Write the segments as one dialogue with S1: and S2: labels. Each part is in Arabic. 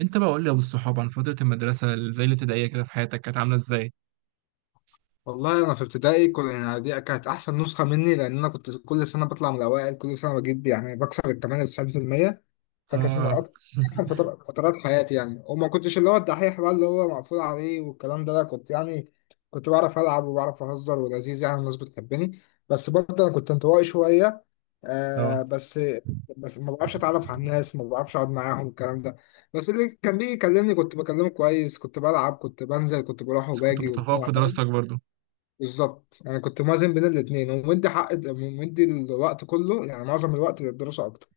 S1: انت بقى قول لي يا ابو الصحاب عن فتره المدرسه زي الابتدائيه كده في حياتك كانت عامله ازاي؟
S2: والله انا في ابتدائي دي كانت احسن نسخه مني، لان انا كنت كل سنه بطلع من الاوائل، كل سنه بجيب يعني بكسر ال 98%. فكانت من
S1: اه.
S2: أك- احسن فترات حياتي يعني. وما كنتش اللي هو الدحيح بقى اللي هو مقفول عليه والكلام ده، لا كنت يعني كنت بعرف العب وبعرف اهزر ولذيذ يعني، الناس بتحبني. بس برضه انا كنت انطوائي شويه. آه
S1: اه.
S2: بس، بس ما بعرفش اتعرف على الناس، ما بعرفش اقعد معاهم الكلام ده. بس اللي كان بيجي يكلمني كنت بكلمه كويس، كنت بلعب كنت بنزل كنت بروح
S1: بس كنت
S2: وباجي وبتاع.
S1: متفوق في دراستك برضو.
S2: بالظبط انا كنت موازن بين الاثنين، ومدي حق ومدي الوقت كله يعني معظم الوقت للدراسه اكتر.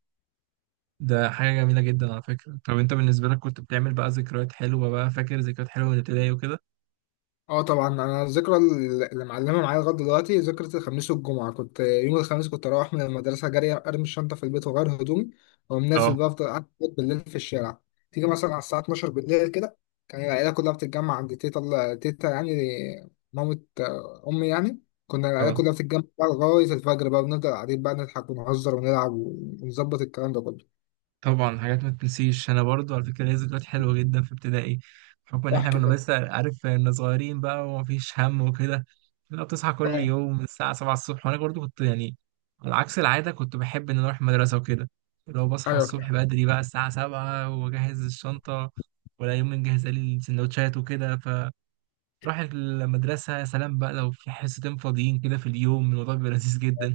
S1: ده حاجه جميله جدا على فكره. طب انت بالنسبه لك كنت بتعمل بقى ذكريات حلوه بقى؟ فاكر ذكريات حلوه من الابتدائي وكده؟
S2: اه طبعا، انا الذكرى اللي معلمه معايا لغايه دلوقتي ذكرى الخميس والجمعه. كنت يوم الخميس كنت اروح من المدرسه جري، ارمي الشنطه في البيت واغير هدومي واقوم نازل
S1: اه.
S2: بقى، افضل قاعد بالليل في الشارع. تيجي مثلا على الساعه 12 بالليل كده، كان العيله كلها بتتجمع عند تيتا. تيتا يعني مامة، آه، امي يعني. كنا العيله
S1: اه،
S2: كلها بتتجمع بقى لغايه الفجر، بقى بنفضل قاعدين بقى نضحك ونهزر ونلعب ونظبط الكلام ده كله.
S1: طبعا حاجات ما تنسيش، انا برضو على فكره ليا ذكريات حلوه جدا في ابتدائي، بحكم ان احنا
S2: احكي.
S1: كنا، بس عارف ان صغيرين بقى ومفيش هم وكده. لا، بتصحى كل
S2: اه
S1: يوم من الساعه 7 الصبح، وانا برضو كنت يعني على عكس العاده كنت بحب ان أنا اروح المدرسه وكده. لو بصحى
S2: ايوه
S1: الصبح
S2: فعلا.
S1: بدري بقى الساعه 7 واجهز الشنطه، ولا يوم نجهز لي السندوتشات وكده، فراح المدرسه. يا سلام بقى، لو في حصتين فاضيين كده في اليوم، الموضوع بيبقى لذيذ جدا.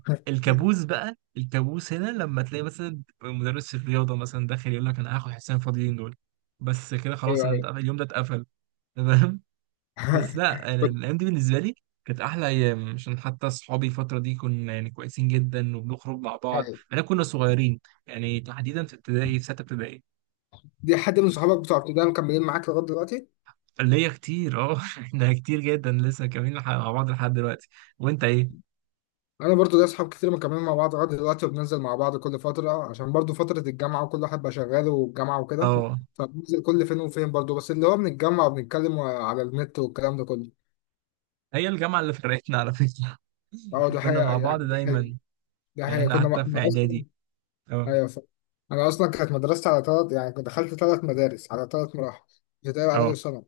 S1: الكابوس بقى، الكابوس هنا لما تلاقي مثلا مدرس الرياضه مثلا داخل يقول لك انا هاخد حصتين فاضيين دول. بس كده خلاص،
S2: ايوه
S1: انا
S2: ايوه.
S1: اليوم ده اتقفل. تمام. بس لا، أنا
S2: كنت-
S1: الايام دي بالنسبه لي كانت احلى ايام، عشان حتى اصحابي الفتره دي كنا يعني كويسين جدا وبنخرج مع بعض،
S2: أيوة.
S1: احنا كنا صغيرين، يعني تحديدا في ابتدائي، في سته ابتدائي.
S2: دي حد من صحابك بتوع ابتدائي مكملين معاك لغايه دلوقتي؟
S1: اللي هي كتير، اه احنا كتير جدا لسه كاملين مع بعض لحد دلوقتي. وانت ايه؟
S2: انا برضو ليا اصحاب كتير مكملين مع بعض لغايه دلوقتي، وبننزل مع بعض كل فتره، عشان برضو فتره الجامعه وكل واحد بقى شغال والجامعه وكده.
S1: اه،
S2: فبننزل كل فين وفين برضو، بس اللي هو بنتجمع وبنتكلم على النت والكلام ده كله.
S1: هي الجامعه اللي فرقتنا على فكره.
S2: اه ده
S1: كنا
S2: حقيقه،
S1: مع بعض
S2: يعني دي حقيقه.
S1: دايما،
S2: دي
S1: لان
S2: حقيقه
S1: احنا
S2: كنا
S1: حتى في
S2: انا اصلا.
S1: اعدادي. اه.
S2: ايوه ف... انا اصلا كانت مدرستي على ثلاث، يعني كنت دخلت ثلاث مدارس على ثلاث مراحل، ابتدائي واعدادي
S1: اه،
S2: وثانوي.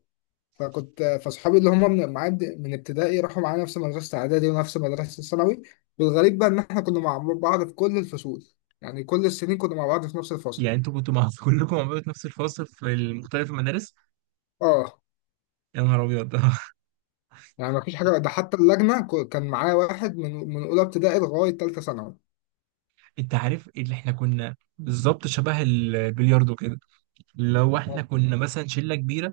S2: فكنت فاصحابي اللي هم من معاد من ابتدائي راحوا معايا نفس مدرسة إعدادي ونفس مدرسة ثانوي. والغريب بقى إن إحنا كنا مع بعض في كل الفصول، يعني كل السنين كنا مع بعض في نفس الفصل.
S1: يعني انتوا كنتوا مع كلكم مع بعض في نفس الفصل في مختلف المدارس؟
S2: آه.
S1: يا نهار ابيض.
S2: يعني مفيش حاجة، ده حتى اللجنة كان معايا واحد من أولى ابتدائي لغاية تالتة ثانوي.
S1: انت عارف، اللي احنا كنا بالظبط شبه البلياردو كده. لو احنا
S2: اه
S1: كنا مثلا شله كبيره،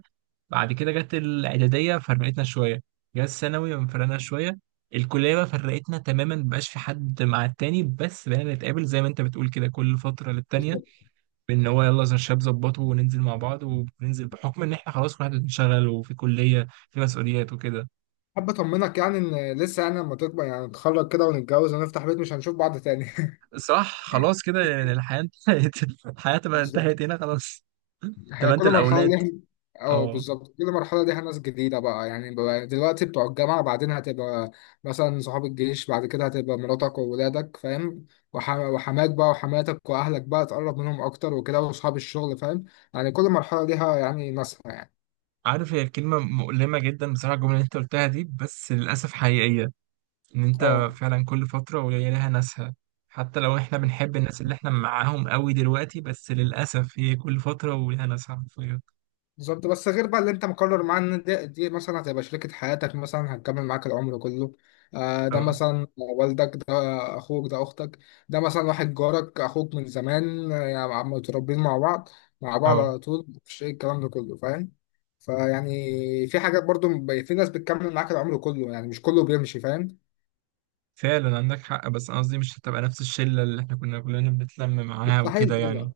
S1: بعد كده جت الاعداديه فرقتنا شويه، جت الثانوي فرقنا شويه، الكليه بقى فرقتنا تماما، مبقاش في حد مع التاني، بس بقينا نتقابل زي ما انت بتقول كده كل فتره للتانيه.
S2: بالظبط.
S1: ان هو يلا زي الشباب ظبطه وننزل مع بعض وننزل، بحكم ان احنا خلاص كل واحد بنشتغل وفي كليه، في مسؤوليات وكده.
S2: حابب أطمنك يعني إن لسه يعني لما تكبر يعني نتخرج كده ونتجوز ونفتح بيت، مش هنشوف بعض تاني.
S1: صح، خلاص كده يعني الحياه انتهت. الحياه تبقى انتهت هنا خلاص،
S2: هي
S1: تبقى انت
S2: كل مرحلة
S1: الاولاد.
S2: ليها. اه
S1: اه،
S2: بالظبط، كل مرحلة ليها ناس جديدة بقى، يعني بقى دلوقتي بتوع الجامعة، بعدين هتبقى مثلا صحاب الجيش، بعد كده هتبقى مراتك وولادك فاهم. وحماك بقى وحماتك وأهلك بقى تقرب منهم أكتر وكده، وأصحاب الشغل فاهم. يعني كل مرحلة ليها يعني ناسها يعني.
S1: عارف، هي كلمه مؤلمه جدا بصراحه الجمله اللي انت قلتها دي، بس للاسف حقيقيه، ان انت
S2: اه
S1: فعلا كل فتره وهي لها ناسها. حتى لو احنا بنحب الناس اللي احنا معاهم قوي دلوقتي، بس للاسف هي كل فتره ولها ناسها حرفيا.
S2: بالظبط. بس غير بقى اللي انت مقرر معاه ان دي مثلا هتبقى شريكة حياتك، مثلا هتكمل معاك العمر كله. آه ده
S1: اه.
S2: مثلا والدك، ده اخوك، ده اختك. ده مثلا واحد جارك، اخوك من زمان، آه، يعني متربيين مع بعض، مع بعض
S1: اه،
S2: على طول، مفيش ايه الكلام ده كله فاهم. فيعني في حاجات برضو في ناس بتكمل معاك العمر كله، يعني مش كله بيمشي فاهم.
S1: فعلا عندك حق، بس انا قصدي مش هتبقى نفس الشله اللي احنا كنا كلنا بنتلم معاها وكده
S2: مستحيل
S1: يعني.
S2: تبقى.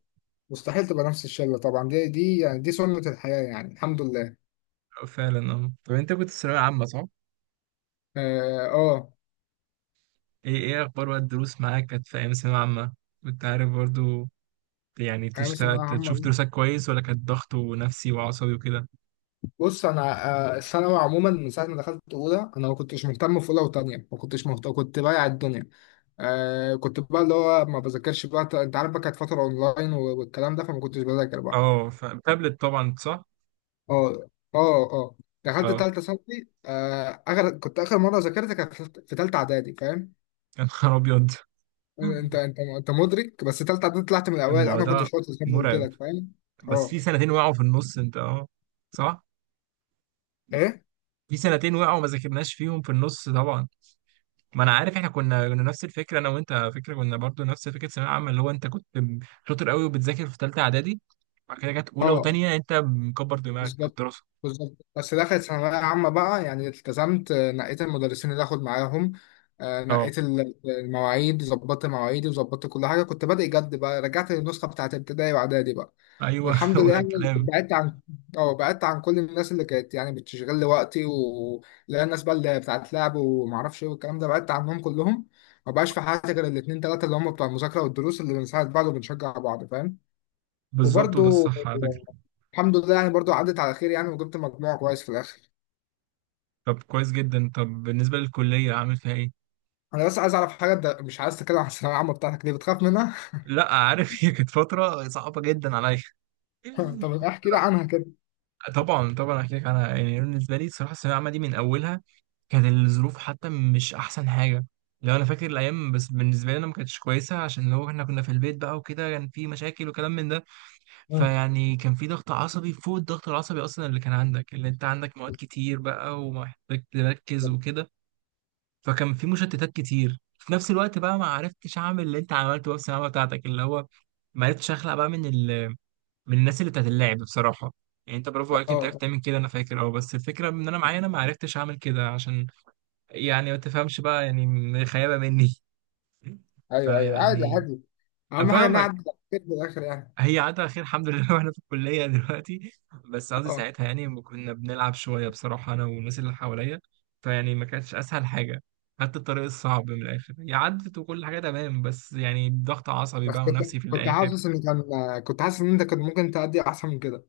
S2: مستحيل تبقى نفس الشلة طبعا، دي يعني دي سنة الحياة يعني، الحمد لله.
S1: فعلا، اه. طب انت كنت في ثانويه عامه، صح؟
S2: اه آه،
S1: ايه؟ ايه اخبار بقى الدروس معاك كانت في ايام ثانويه عامه؟ كنت عارف برضو يعني
S2: انا مثلا
S1: تشتغل
S2: انا عم
S1: تشوف دروسك كويس، ولا كانت ضغط ونفسي وعصبي وكده؟
S2: بص، انا آه، الثانوي عموما من ساعه ما دخلت اولى انا ما كنتش مهتم، في اولى وثانيه ما كنتش مهتم، كنت بايع الدنيا. آه كنت بقى اللي هو ما بذاكرش بقى، انت عارف بقى كانت فتره اونلاين والكلام ده، فما كنتش بذاكر بقى.
S1: اه، فتابلت طبعا، صح؟
S2: اه. اه اه. دخلت
S1: اه.
S2: ثالثه ثانوي، آه اخر كنت اخر مره ذاكرت كانت في ثالثه اعدادي فاهم.
S1: يا نهار ابيض.
S2: انت انت مدرك بس، ثالثه اعدادي طلعت من الاوائل، انا كنت
S1: الموضوع
S2: شاطر زي ما قلت
S1: مرعب.
S2: لك فاهم.
S1: بس
S2: اه.
S1: في سنتين وقعوا في النص انت، اه، صح؟
S2: ايه.
S1: في سنتين وقعوا ما ذاكرناش فيهم في النص طبعا. ما انا عارف، احنا كنا نفس الفكره انا وانت على فكره، كنا برضو نفس فكره ثانويه عامه، اللي هو انت كنت شاطر قوي وبتذاكر في ثالثه اعدادي، بعد كده جت اولى
S2: اه
S1: وثانيه انت مكبر دماغك من
S2: بالظبط.
S1: الدراسه.
S2: بالظبط، بس دخلت ثانوية عامة بقى يعني التزمت، آه، نقيت المدرسين اللي آخد معاهم، آه،
S1: اه.
S2: نقيت المواعيد، ظبطت مواعيدي وظبطت كل حاجة، كنت بادئ جد بقى، رجعت للنسخة بتاعت ابتدائي وإعدادي بقى.
S1: ايوه.
S2: والحمد
S1: هو
S2: لله
S1: ده
S2: يعني.
S1: الكلام.
S2: بعدت عن، أو بعدت عن كل الناس اللي كانت يعني بتشغل لي وقتي، و لا الناس بقى اللي بتاعت لعب ومعرفش إيه والكلام ده، بعدت عنهم كلهم. ما بقاش في حياتي غير الاتنين تلاتة اللي هم بتوع المذاكرة والدروس، اللي بنساعد بعض وبنشجع بعض فاهم.
S1: بالظبط، وده
S2: وبرضو
S1: الصح على فكره.
S2: الحمد لله يعني، برضو عدت على خير يعني، وجبت مجموع كويس في الاخر.
S1: طب كويس جدا. طب بالنسبه للكليه عامل فيها ايه؟
S2: انا بس عايز اعرف حاجه، انت مش عايز تتكلم عن الثانويه العامه بتاعتك ليه، بتخاف منها؟
S1: لا، عارف. هي كانت فتره صعبه جدا عليا.
S2: طب احكي لي عنها كده.
S1: طبعا طبعا احكي لك. انا يعني بالنسبه لي صراحه الثانويه العامه دي من اولها، كانت الظروف حتى مش احسن حاجه. لو انا فاكر الايام بس بالنسبه لي انا، ما كانتش كويسه، عشان هو احنا كنا في البيت بقى وكده، كان في مشاكل وكلام من ده،
S2: مم.
S1: فيعني كان في ضغط عصبي فوق الضغط العصبي اصلا اللي كان عندك، اللي انت عندك مواد كتير بقى ومحتاج تركز
S2: اه.
S1: وكده، فكان في مشتتات كتير في نفس الوقت بقى. ما عرفتش اعمل اللي انت عملته بقى في الثانويه العامة بتاعتك، اللي هو ما عرفتش اخلق بقى من الناس اللي بتاعت اللعب بصراحة. يعني انت برافو عليك، انت
S2: آه.
S1: عرفت تعمل كده، انا فاكر. اه، بس الفكرة ان انا معايا، انا ما عرفتش اعمل كده، عشان يعني ما تفهمش بقى، يعني خيابة مني.
S2: ايوه ايوه، عادي
S1: فيعني
S2: عادي، اهم حاجه ان أنا
S1: افهمك.
S2: عدت على خير في الاخر يعني.
S1: هي عادة على خير الحمد لله. واحنا في الكلية دلوقتي، بس قصدي
S2: اه
S1: ساعتها يعني ما كنا بنلعب شوية بصراحة انا والناس اللي حواليا، فيعني ما كانتش اسهل حاجة، خدت الطريق الصعب من الاخر، هي عدت وكل حاجة تمام، بس يعني ضغط عصبي
S2: بس
S1: بقى ونفسي في
S2: كنت
S1: الاخر.
S2: حاسس ان كنت حاسس ان انت كنت ممكن تأدي احسن من كده.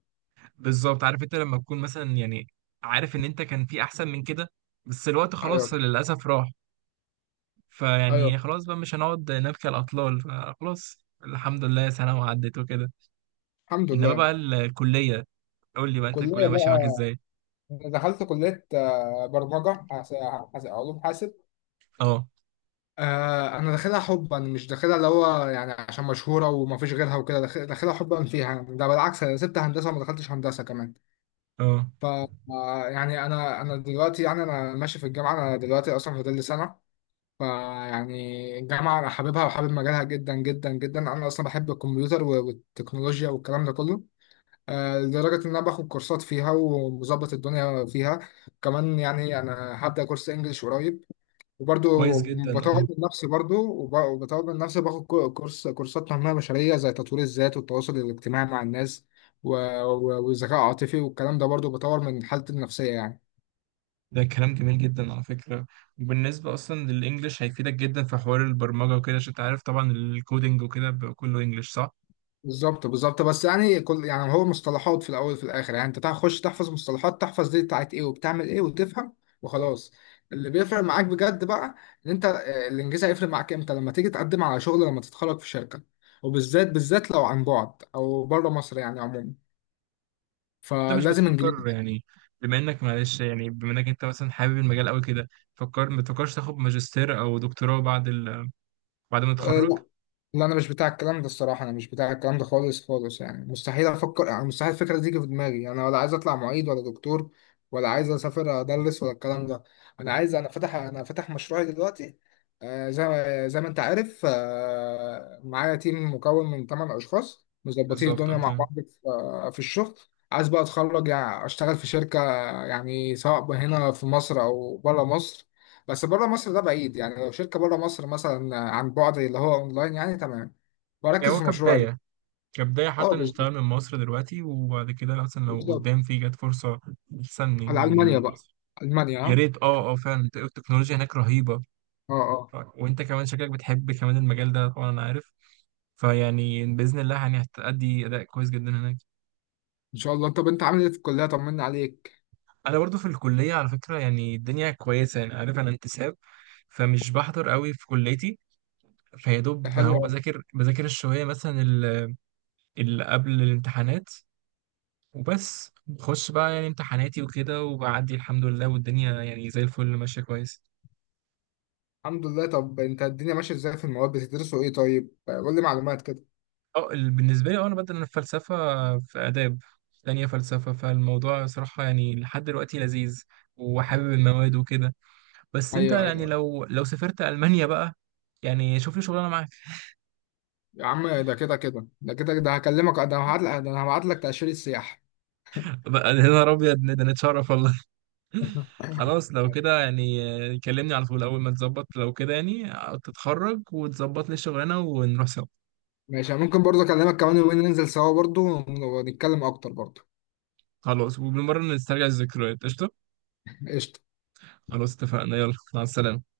S1: بالظبط، عارف، انت لما تكون مثلا يعني عارف ان انت كان في احسن من كده، بس الوقت
S2: ايوه.
S1: خلاص للاسف راح.
S2: ايوه
S1: فيعني خلاص بقى مش هنقعد نبكي على الاطلال، فخلاص، الحمد لله سنه وعدت وكده.
S2: الحمد
S1: انما
S2: لله.
S1: بقى الكليه، قول لي بقى انت الكليه
S2: كليه
S1: ماشيه معاك
S2: بقى،
S1: ازاي؟
S2: دخلت كليه، آه، برمجه علوم حاسب.
S1: اه.
S2: آه انا داخلها حبا، مش داخلها اللي هو يعني عشان مشهوره وما فيش غيرها وكده، داخلها حبا فيها يعني. ده بالعكس انا سبت هندسه وما دخلتش هندسه كمان.
S1: اه.
S2: ف آه، يعني انا دلوقتي يعني انا ماشي في الجامعه، انا دلوقتي اصلا فاضل لي سنه. فيعني الجامعه انا حاببها وحابب مجالها جدا جدا جدا، انا اصلا بحب الكمبيوتر والتكنولوجيا والكلام ده كله. آه، لدرجه ان انا باخد كورسات فيها ومظبط الدنيا فيها. كمان يعني انا هبدا كورس انجليش قريب. وبرضو
S1: كويس جدا،
S2: بطور
S1: اه.
S2: من نفسي برضو وبطور من نفسي، باخد كورس كورسات تنمية بشرية، زي تطوير الذات والتواصل الاجتماعي مع الناس، و- والذكاء العاطفي والكلام ده، برضو بطور من حالتي النفسية يعني.
S1: ده كلام جميل جدا على فكره. وبالنسبه اصلا للانجليش هيفيدك جدا في حوار البرمجه وكده، عشان انت عارف طبعا الكودينج وكده بيبقى كله انجليش، صح؟
S2: بالظبط. بالظبط، بس يعني كل يعني هو مصطلحات في الأول وفي الآخر، يعني أنت تخش تحفظ مصطلحات، تحفظ دي بتاعت إيه وبتعمل إيه وتفهم وخلاص. اللي بيفرق معاك بجد بقى إن أنت آه، الإنجاز هيفرق معاك إمتى لما تيجي تقدم على شغل لما تتخرج في شركة، بالذات لو عن بعد أو بره مصر يعني عموما،
S1: انت مش
S2: فلازم
S1: بتفكر
S2: انجليزي.
S1: يعني، بما انك، معلش، يعني بما انك انت مثلا حابب المجال قوي كده، فكر، ما تفكرش تاخد ماجستير او دكتوراه بعد بعد ما
S2: أه
S1: تتخرج؟
S2: لا. لا انا مش بتاع الكلام ده الصراحه، انا مش بتاع الكلام ده خالص خالص، يعني مستحيل افكر، يعني مستحيل الفكره دي تيجي في دماغي، انا ولا عايز اطلع معيد ولا دكتور، ولا عايز اسافر ادرس ولا الكلام ده. انا عايز، انا فاتح مشروعي دلوقتي. آه، زي ما انت عارف، آه، معايا تيم مكون من 8 اشخاص مظبطين
S1: بالظبط
S2: الدنيا
S1: انت.
S2: مع بعض في آه، في الشغل. عايز بقى اتخرج يعني اشتغل في شركه، يعني سواء هنا في مصر او بره مصر. بس بره مصر ده بعيد يعني، لو شركة بره مصر مثلا عن بعد اللي هو اونلاين يعني تمام،
S1: يعني
S2: واركز
S1: هو
S2: في مشروعي ده.
S1: كبداية، كبداية
S2: اه
S1: حتى
S2: بالظبط.
S1: نشتغل من مصر دلوقتي، وبعد كده مثلا لو قدام
S2: بالظبط.
S1: في جت فرصة أحسن من
S2: على المانيا بقى.
S1: مصر.
S2: المانيا
S1: يا
S2: ها.
S1: ريت، اه. اه فعلا التكنولوجيا هناك رهيبة.
S2: اه اه.
S1: وانت كمان شكلك بتحب كمان المجال ده طبعا، انا عارف، فيعني بإذن الله يعني هتأدي أداء كويس جدا هناك.
S2: ان شاء الله. طب انت عامل ايه في الكلية، طمنا عليك.
S1: انا برضو في الكليه على فكره، يعني الدنيا كويسه، يعني عارف انا انتساب، فمش بحضر قوي في كليتي، فيا دوب، ما
S2: حلو
S1: هو
S2: أوي.
S1: بذاكر الشويه مثلا اللي قبل الامتحانات وبس، بخش بقى يعني امتحاناتي وكده وبعدي الحمد لله، والدنيا يعني زي الفل ماشيه كويس.
S2: الحمد لله. طب انت الدنيا ماشية ازاي، في المواد بتدرسوا ايه طيب، آه، قول لي معلومات كده.
S1: اه، بالنسبه لي، اه انا بدل الفلسفه، في فلسفه في اداب، تانية فلسفه، فالموضوع صراحه يعني لحد دلوقتي لذيذ، وحابب المواد وكده. بس انت
S2: ايوه
S1: يعني
S2: ايوه.
S1: لو سافرت المانيا بقى، يعني شوف لي شغلانه معاك
S2: يا عم ده كده كده، ده كده ده هكلمك، ده هبعت لك، ده انا هبعت لك تأشيرة سياحة.
S1: بقى. يا نهار ابيض، ده نتشرف والله. خلاص لو كده يعني، كلمني على طول اول ما تظبط، لو كده يعني تتخرج وتظبط لي الشغلانه ونروح سوا.
S2: ماشي، ممكن برضه اكلمك كمان يومين ننزل سوا برضه، ونتكلم اكتر برضه.
S1: خلاص، وبالمره نسترجع الذكريات، قشطه.
S2: قشطة.
S1: خلاص اتفقنا، يلا مع السلامه.